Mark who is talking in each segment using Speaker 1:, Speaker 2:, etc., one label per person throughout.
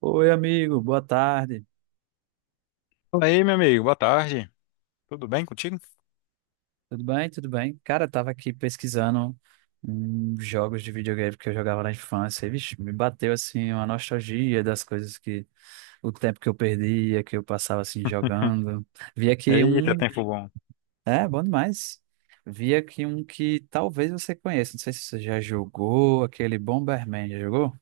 Speaker 1: Oi, amigo, boa tarde.
Speaker 2: Fala aí, meu amigo, boa tarde. Tudo bem contigo?
Speaker 1: Tudo bem? Tudo bem? Cara, eu tava aqui pesquisando jogos de videogame que eu jogava na infância. E, vixe, me bateu assim uma nostalgia das coisas que o tempo que eu perdia, que eu passava assim jogando. Vi aqui
Speaker 2: Eita, e
Speaker 1: um,
Speaker 2: tempo bom.
Speaker 1: é, bom demais. Vi aqui um que talvez você conheça, não sei se você já jogou, aquele Bomberman, já jogou?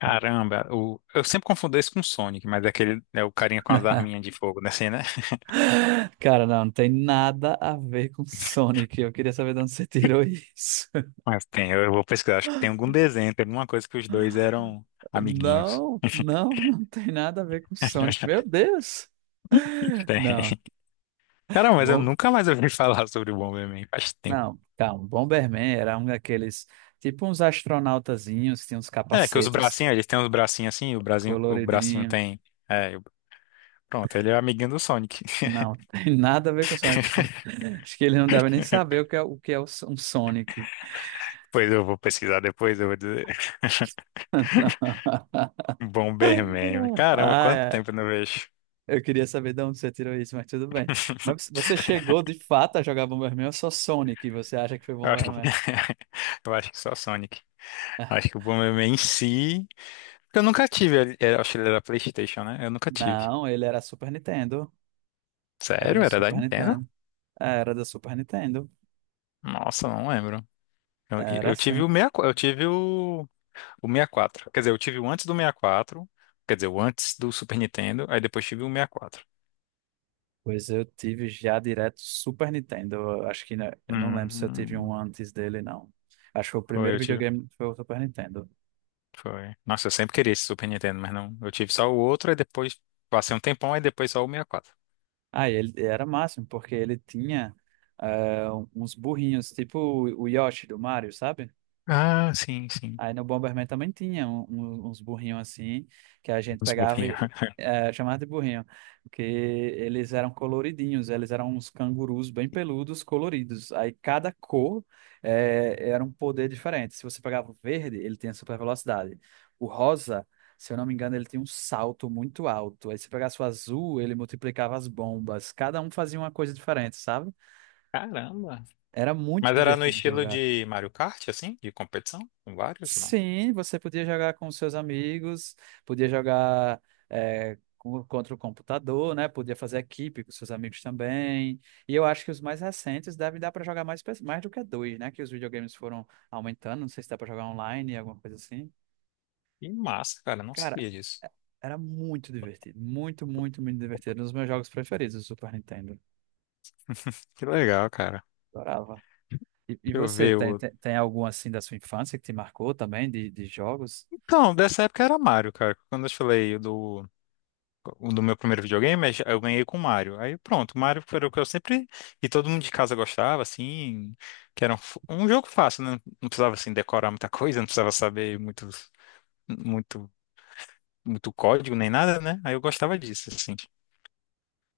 Speaker 2: Caramba, eu sempre confundo esse com o Sonic, mas é aquele, é o carinha com as arminhas de fogo, né? Assim, né?
Speaker 1: Cara, não, não tem nada a ver com Sonic. Eu queria saber de onde você tirou isso.
Speaker 2: Mas tem, eu vou pesquisar, acho que tem algum desenho, tem alguma coisa que os dois eram amiguinhos.
Speaker 1: Não, não, não tem nada a ver com Sonic. Meu Deus! Não,
Speaker 2: Tem. Cara, mas eu
Speaker 1: bom,
Speaker 2: nunca mais ouvi falar sobre o Bomberman, faz tempo.
Speaker 1: não, calma. Bomberman era um daqueles, tipo uns astronautazinhos, tinha uns
Speaker 2: É, que os
Speaker 1: capacetes
Speaker 2: bracinhos, eles têm os bracinhos assim, o bracinho
Speaker 1: coloridinhos.
Speaker 2: tem. É, pronto, ele é amiguinho do Sonic.
Speaker 1: Não, tem nada a ver com Sonic. Acho que ele não deve nem saber o que é um Sonic.
Speaker 2: Pois eu vou pesquisar depois, eu vou dizer.
Speaker 1: Não.
Speaker 2: Bomberman. Caramba,
Speaker 1: Ah,
Speaker 2: quanto
Speaker 1: é.
Speaker 2: tempo eu não vejo.
Speaker 1: Eu queria saber de onde você tirou isso, mas tudo bem. Mas você chegou de fato a jogar Bomberman ou só Sonic? Você acha que foi
Speaker 2: Eu acho que,
Speaker 1: Bomberman?
Speaker 2: eu acho que só Sonic. Acho que o Bomberman em si. Porque eu nunca tive. Eu acho que ele era PlayStation, né? Eu nunca tive.
Speaker 1: Não, ele era Super Nintendo. Era
Speaker 2: Sério?
Speaker 1: do
Speaker 2: Era da
Speaker 1: Super
Speaker 2: Nintendo?
Speaker 1: Nintendo. É, era do Super Nintendo.
Speaker 2: Nossa, não lembro. Eu,
Speaker 1: Era
Speaker 2: eu tive o
Speaker 1: sim.
Speaker 2: 64, eu tive o 64. Quer dizer, eu tive o antes do 64. Quer dizer, o antes do Super Nintendo. Aí depois tive o 64.
Speaker 1: Pois eu tive já direto Super Nintendo. Eu acho que né, eu não lembro se eu tive um
Speaker 2: Hum,
Speaker 1: antes dele, não. Acho que o
Speaker 2: Foi,
Speaker 1: primeiro
Speaker 2: eu tive.
Speaker 1: videogame foi o Super Nintendo.
Speaker 2: Foi. Nossa, eu sempre queria esse Super Nintendo, mas não. Eu tive só o outro, aí depois. Passei um tempão, aí depois só o 64.
Speaker 1: Ah, e ele era máximo, porque ele tinha eh, uns burrinhos, tipo o Yoshi do Mario, sabe?
Speaker 2: Ah, sim, sim.
Speaker 1: Aí no Bomberman também tinha uns burrinhos assim, que a gente
Speaker 2: Os
Speaker 1: pegava
Speaker 2: burrinhos.
Speaker 1: e chamava de burrinho, porque eles eram coloridinhos, eles eram uns cangurus bem peludos, coloridos. Aí cada cor era um poder diferente. Se você pegava o verde, ele tinha super velocidade. O rosa, se eu não me engano, ele tinha um salto muito alto. Aí se pegasse o azul, ele multiplicava as bombas. Cada um fazia uma coisa diferente, sabe?
Speaker 2: Caramba.
Speaker 1: Era muito
Speaker 2: Mas era no
Speaker 1: divertido
Speaker 2: estilo
Speaker 1: jogar.
Speaker 2: de Mario Kart, assim? De competição? Com vários? Não.
Speaker 1: Sim, você podia jogar com seus amigos, podia jogar contra o computador, né? Podia fazer equipe com seus amigos também. E eu acho que os mais recentes devem dar para jogar mais, mais do que dois, né? Que os videogames foram aumentando. Não sei se dá para jogar online, alguma coisa assim.
Speaker 2: Que massa, cara. Não
Speaker 1: Cara,
Speaker 2: sabia disso.
Speaker 1: era muito divertido. Muito, muito, muito divertido. Um dos meus jogos preferidos do Super Nintendo.
Speaker 2: Que legal, cara.
Speaker 1: Adorava. E
Speaker 2: Deixa eu
Speaker 1: você,
Speaker 2: ver
Speaker 1: tem,
Speaker 2: o...
Speaker 1: tem, tem algum assim da sua infância que te marcou também, de jogos?
Speaker 2: Então, dessa época era Mario, cara. Quando eu te falei do... O do meu primeiro videogame, eu ganhei com Mario. Aí pronto, Mario foi o que eu sempre... E todo mundo de casa gostava, assim... Que era um jogo fácil, né? Não precisava, assim, decorar muita coisa. Não precisava saber Muito... Muito código, nem nada, né? Aí eu gostava disso, assim.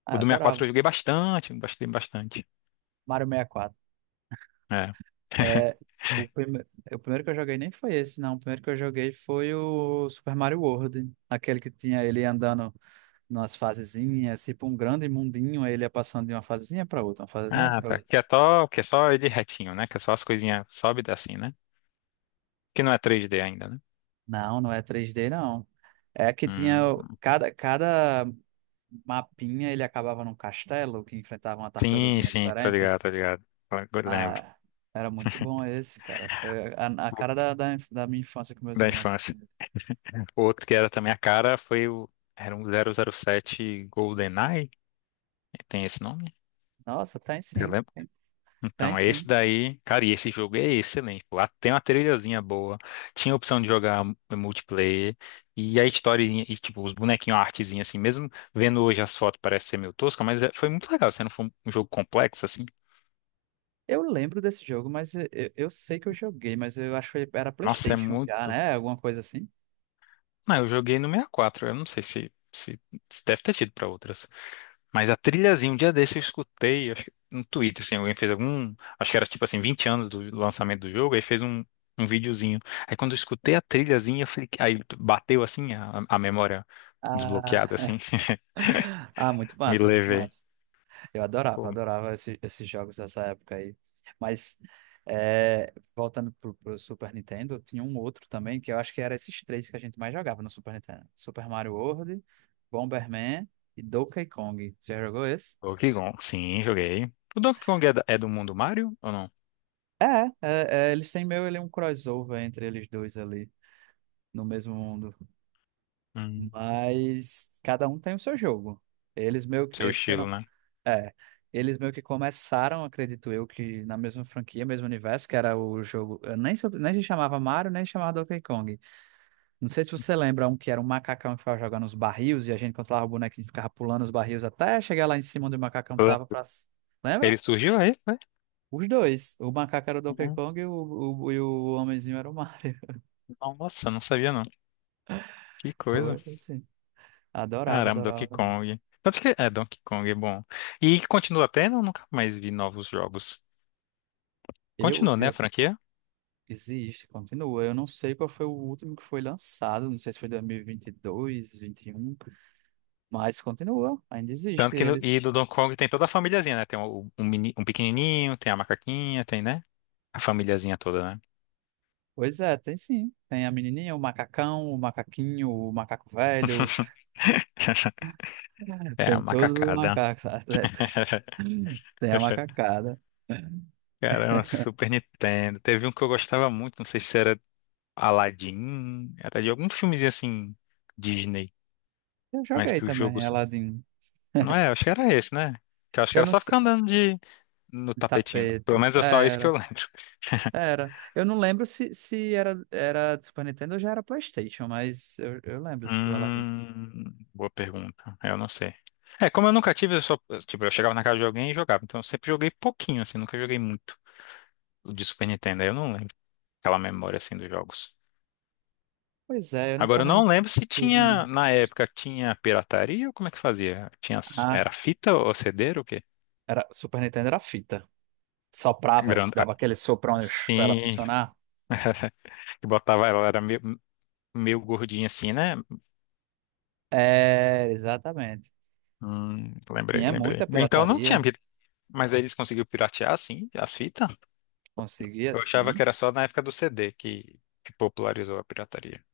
Speaker 1: Ah,
Speaker 2: O
Speaker 1: eu
Speaker 2: do 64
Speaker 1: adorava.
Speaker 2: eu joguei bastante, bastante, bastante.
Speaker 1: Mario 64.
Speaker 2: É.
Speaker 1: É, o, prime... o primeiro que eu joguei nem foi esse, não. O primeiro que eu joguei foi o Super Mario World. Aquele que tinha ele andando nas fasezinhas, tipo um grande mundinho, aí ele ia passando de uma fasezinha para outra, uma fasezinha
Speaker 2: Ah,
Speaker 1: para
Speaker 2: tá.
Speaker 1: outra.
Speaker 2: Que é só ele retinho, né? Que é só as coisinhas sobe e desce assim, né? Que não é três d ainda, né?
Speaker 1: Não, não é três d não. É que tinha o-
Speaker 2: Hum.
Speaker 1: cada, cada mapinha, ele acabava num castelo que enfrentava uma
Speaker 2: Sim,
Speaker 1: tartaruguinha
Speaker 2: sim, tô
Speaker 1: diferente.
Speaker 2: ligado, tô ligado. Agora eu lembro.
Speaker 1: Ah, era muito bom esse, cara. Foi a cara da minha infância com meus
Speaker 2: Da
Speaker 1: irmãos.
Speaker 2: infância. O outro que era também a cara foi o. Era um 007 GoldenEye? Tem esse nome?
Speaker 1: Nossa, tem
Speaker 2: Você
Speaker 1: sim,
Speaker 2: lembra?
Speaker 1: tem, tem
Speaker 2: Então, esse
Speaker 1: sim.
Speaker 2: daí, cara, e esse jogo é excelente. Pô. Lá tem uma trilhazinha boa, tinha a opção de jogar multiplayer, e a historinha, e tipo, os bonequinhos, a artezinha assim, mesmo vendo hoje as fotos parece ser meio tosca, mas foi muito legal, se não for um jogo complexo assim.
Speaker 1: Eu lembro desse jogo, mas eu sei que eu joguei, mas eu acho que era
Speaker 2: Nossa, é
Speaker 1: PlayStation já,
Speaker 2: muito.
Speaker 1: né? Alguma coisa assim.
Speaker 2: Não, eu joguei no 64, eu não sei se deve ter tido pra outras. Mas a trilhazinha, um dia desse eu escutei, acho que no Twitter, assim, alguém fez algum, acho que era tipo assim, 20 anos do lançamento do jogo, aí fez um videozinho. Aí quando eu escutei a trilhazinha, eu falei, aí bateu assim a memória desbloqueada,
Speaker 1: Ah,
Speaker 2: assim,
Speaker 1: ah, muito
Speaker 2: me
Speaker 1: massa, muito
Speaker 2: levei.
Speaker 1: massa. Eu adorava,
Speaker 2: Pô,
Speaker 1: adorava esses jogos dessa época aí. Mas, voltando pro Super Nintendo, tinha um outro também, que eu acho que era esses três que a gente mais jogava no Super Nintendo. Super Mario World, Bomberman e Donkey Kong. Você já jogou esse?
Speaker 2: Donkey Kong, sim, joguei. O Donkey Kong é, é do mundo Mario ou não?
Speaker 1: É, é, é, eles têm meio ele um crossover entre eles dois ali, no mesmo mundo.
Speaker 2: Hum,
Speaker 1: Mas cada um tem o seu jogo. Eles meio
Speaker 2: Seu
Speaker 1: que, se eu
Speaker 2: estilo,
Speaker 1: não,
Speaker 2: né?
Speaker 1: é, Eles meio que começaram, acredito eu, que na mesma franquia, mesmo universo, que era o jogo, eu nem, nem se chamava Mario, nem se chamava Donkey Kong. Não sei se você lembra um que era um macacão que ficava jogando os barris e a gente controlava o bonequinho e ficava pulando os barris até chegar lá em cima onde o macacão
Speaker 2: Foi.
Speaker 1: tava pra... Lembra?
Speaker 2: Ele surgiu aí, foi?
Speaker 1: Os dois. O macaco era o Donkey
Speaker 2: Uhum.
Speaker 1: Kong e e o homenzinho era o Mario.
Speaker 2: Nossa, não sabia não. Que coisa.
Speaker 1: Foi assim. Adorava,
Speaker 2: Caramba,
Speaker 1: adorava
Speaker 2: Donkey
Speaker 1: também.
Speaker 2: Kong. Tanto que é Donkey Kong, é bom. E continua tendo, eu nunca mais vi novos jogos.
Speaker 1: Eu,
Speaker 2: Continua, né, a
Speaker 1: eu-
Speaker 2: franquia?
Speaker 1: Existe, continua. Eu não sei qual foi o último que foi lançado, não sei se foi dois mil e vinte e dois, 21, mas continua, ainda
Speaker 2: Tanto
Speaker 1: existe
Speaker 2: que no,
Speaker 1: eles.
Speaker 2: e do Donkey Kong tem toda a famíliazinha, né? Tem um, um pequenininho, tem a macaquinha, tem, né? A famíliazinha toda, né?
Speaker 1: Pois é, tem sim. Tem a menininha, o macacão, o macaquinho, o macaco velho,
Speaker 2: É a
Speaker 1: tem todos os
Speaker 2: macacada.
Speaker 1: macacos até, tem a macacada.
Speaker 2: Caramba, Super Nintendo. Teve um que eu gostava muito, não sei se era Aladdin, era de algum filmezinho assim, Disney,
Speaker 1: Eu
Speaker 2: mas
Speaker 1: joguei
Speaker 2: que o jogo.
Speaker 1: também, Aladdin.
Speaker 2: Não é, acho que era esse, né? Que eu acho que
Speaker 1: Eu
Speaker 2: era
Speaker 1: não
Speaker 2: só
Speaker 1: sei.
Speaker 2: ficar andando de no tapetinho. Pelo
Speaker 1: Tapete.
Speaker 2: menos é só isso que eu
Speaker 1: Era,
Speaker 2: lembro.
Speaker 1: era. Eu não lembro se era do Super Nintendo ou já era PlayStation, mas eu lembro do Aladdin.
Speaker 2: Boa pergunta. Eu não sei. É, como eu nunca tive, eu só, tipo, eu chegava na casa de alguém e jogava. Então eu sempre joguei pouquinho, assim, nunca joguei muito o de Super Nintendo. Aí eu não lembro aquela memória, assim, dos jogos.
Speaker 1: Pois é, eu não,
Speaker 2: Agora, eu
Speaker 1: também
Speaker 2: não
Speaker 1: não
Speaker 2: lembro se
Speaker 1: tive
Speaker 2: tinha, na
Speaker 1: muitos.
Speaker 2: época, tinha pirataria ou como é que fazia? Tinha,
Speaker 1: Ah,
Speaker 2: era fita ou CD ou o quê?
Speaker 1: Super Nintendo era fita. Soprava, te
Speaker 2: Grande. Ah,
Speaker 1: dava aquele soprão para ela
Speaker 2: sim.
Speaker 1: funcionar.
Speaker 2: Que botava ela, era meio gordinha assim, né?
Speaker 1: É, exatamente.
Speaker 2: Lembrei,
Speaker 1: Tinha
Speaker 2: lembrei.
Speaker 1: muita
Speaker 2: Então não
Speaker 1: pirataria,
Speaker 2: tinha. Mas aí eles conseguiram piratear, sim, as fitas?
Speaker 1: conseguia
Speaker 2: Eu achava
Speaker 1: sim.
Speaker 2: que era só na época do CD que popularizou a pirataria.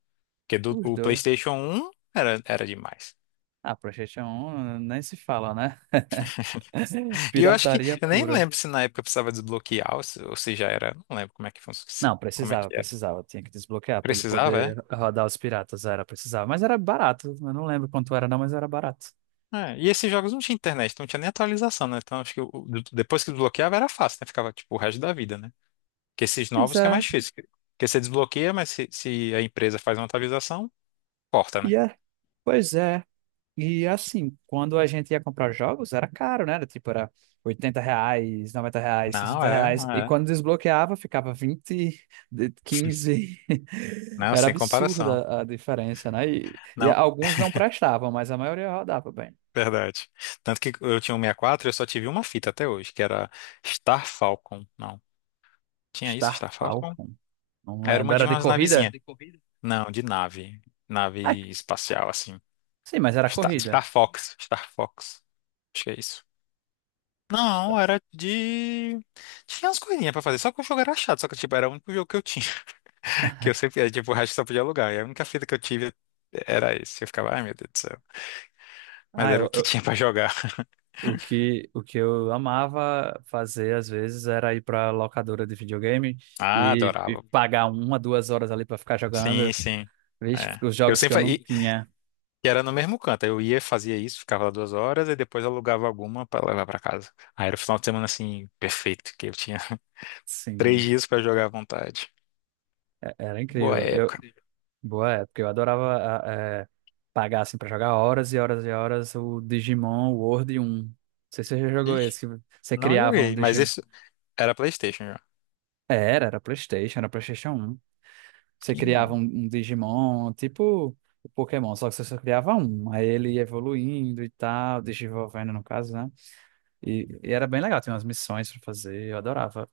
Speaker 2: Porque
Speaker 1: Os
Speaker 2: o
Speaker 1: dois.
Speaker 2: PlayStation 1 era demais.
Speaker 1: Ah, PlayStation um nem se fala, né?
Speaker 2: E eu acho que,
Speaker 1: Pirataria
Speaker 2: eu nem
Speaker 1: pura.
Speaker 2: lembro se na época precisava desbloquear ou se já era. Não lembro como é que,
Speaker 1: Não,
Speaker 2: como é
Speaker 1: precisava,
Speaker 2: que era.
Speaker 1: precisava. Tinha que desbloquear para ele
Speaker 2: Precisava,
Speaker 1: poder
Speaker 2: é?
Speaker 1: rodar os piratas. Era, precisava. Mas era barato. Eu não lembro quanto era, não, mas era barato.
Speaker 2: É, e esses jogos não tinha internet, não tinha nem atualização, né? Então acho que depois que desbloqueava era fácil, né? Ficava tipo o resto da vida, né? Porque esses
Speaker 1: Pois
Speaker 2: novos que é
Speaker 1: é.
Speaker 2: mais difícil. Porque você desbloqueia, mas se a empresa faz uma atualização, corta, né?
Speaker 1: E é. Pois é. E assim, quando a gente ia comprar jogos, era caro, né? Tipo, era R$ 80, R$ 90,
Speaker 2: Não,
Speaker 1: 60
Speaker 2: é,
Speaker 1: reais. E quando
Speaker 2: é.
Speaker 1: desbloqueava, ficava 20 15.
Speaker 2: Não,
Speaker 1: Era
Speaker 2: sem comparação.
Speaker 1: absurda a diferença, né? E
Speaker 2: Não,
Speaker 1: alguns não prestavam, mas a maioria rodava bem.
Speaker 2: verdade. Tanto que eu tinha um 64 e quatro e eu só tive uma fita até hoje, que era Star Falcon. Não, tinha isso,
Speaker 1: Star
Speaker 2: Star Falcon?
Speaker 1: Falcon. Não
Speaker 2: Era
Speaker 1: lembro.
Speaker 2: uma de
Speaker 1: Era de
Speaker 2: umas navezinhas.
Speaker 1: corrida?
Speaker 2: Não, de nave.
Speaker 1: Ah,
Speaker 2: Nave espacial, assim.
Speaker 1: sim, mas era
Speaker 2: Star,
Speaker 1: corrida.
Speaker 2: Star Fox. Star Fox. Acho que é isso.
Speaker 1: Star.
Speaker 2: Não, era de. Tinha umas coisinhas pra fazer, só que o jogo era chato, só que tipo, era o único jogo que eu tinha, que eu sempre, era, tipo, o resto eu só podia alugar, e a única fita que eu tive era esse, eu ficava, ai meu Deus do céu, mas
Speaker 1: Ah,
Speaker 2: era o que tinha pra jogar.
Speaker 1: o que eu amava fazer às vezes era ir para locadora de videogame
Speaker 2: Ah,
Speaker 1: e
Speaker 2: adorava.
Speaker 1: pagar uma, 2 horas ali para ficar
Speaker 2: Sim,
Speaker 1: jogando,
Speaker 2: sim.
Speaker 1: vixe,
Speaker 2: É.
Speaker 1: os
Speaker 2: Eu
Speaker 1: jogos que
Speaker 2: sempre
Speaker 1: eu não
Speaker 2: e,
Speaker 1: tinha.
Speaker 2: e era no mesmo canto. Eu ia, fazia isso, ficava lá 2 horas e depois alugava alguma para levar para casa. Aí era o final de semana assim, perfeito, que eu tinha três
Speaker 1: Sim,
Speaker 2: dias para jogar à vontade.
Speaker 1: era
Speaker 2: Boa
Speaker 1: incrível.
Speaker 2: época.
Speaker 1: Boa época, eu adorava a- é, pagar assim para jogar horas e horas e horas o Digimon World 1. Não sei se você já jogou
Speaker 2: Ixi,
Speaker 1: esse, que você
Speaker 2: não
Speaker 1: criava um
Speaker 2: joguei, mas
Speaker 1: Digimon.
Speaker 2: isso era PlayStation já.
Speaker 1: Era, era PlayStation um. Você
Speaker 2: Que
Speaker 1: criava um,
Speaker 2: massa.
Speaker 1: um Digimon, tipo o Pokémon, só que você só criava um. Aí ele ia evoluindo e tal, desenvolvendo no caso, né? E era bem legal, tinha umas missões pra fazer, eu adorava.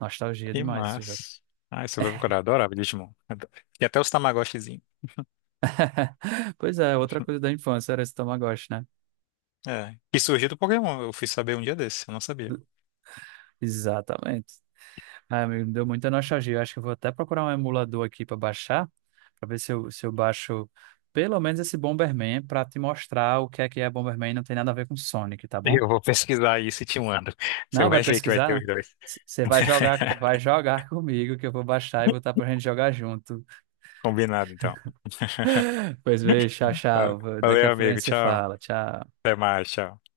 Speaker 1: Nostalgia
Speaker 2: Que
Speaker 1: demais esse jogo.
Speaker 2: massa. Ah, você vai procurar, adorava Digimon. E até os Tamagotchizinho.
Speaker 1: Pois é, outra coisa da infância era esse Tamagotchi, né?
Speaker 2: É. Que surgiu do Pokémon, eu fui saber um dia desse, eu não sabia.
Speaker 1: Exatamente. Ah, me deu muita nostalgia. Eu acho que eu vou até procurar um emulador aqui pra baixar, pra ver se eu baixo pelo menos esse Bomberman pra te mostrar o que é Bomberman e não tem nada a ver com Sonic, tá bom?
Speaker 2: Eu vou pesquisar isso e te mando. Você
Speaker 1: Não, vai
Speaker 2: vai ver que vai
Speaker 1: pesquisar,
Speaker 2: ter
Speaker 1: não.
Speaker 2: os dois.
Speaker 1: Você vai jogar comigo, que eu vou baixar e botar pra gente jogar junto.
Speaker 2: Combinado, então.
Speaker 1: Pois beijo, tchau,
Speaker 2: Ah,
Speaker 1: tchau. Daqui a
Speaker 2: valeu,
Speaker 1: pouco a
Speaker 2: amigo.
Speaker 1: gente se
Speaker 2: Tchau.
Speaker 1: fala. Tchau.
Speaker 2: Até mais. Tchau.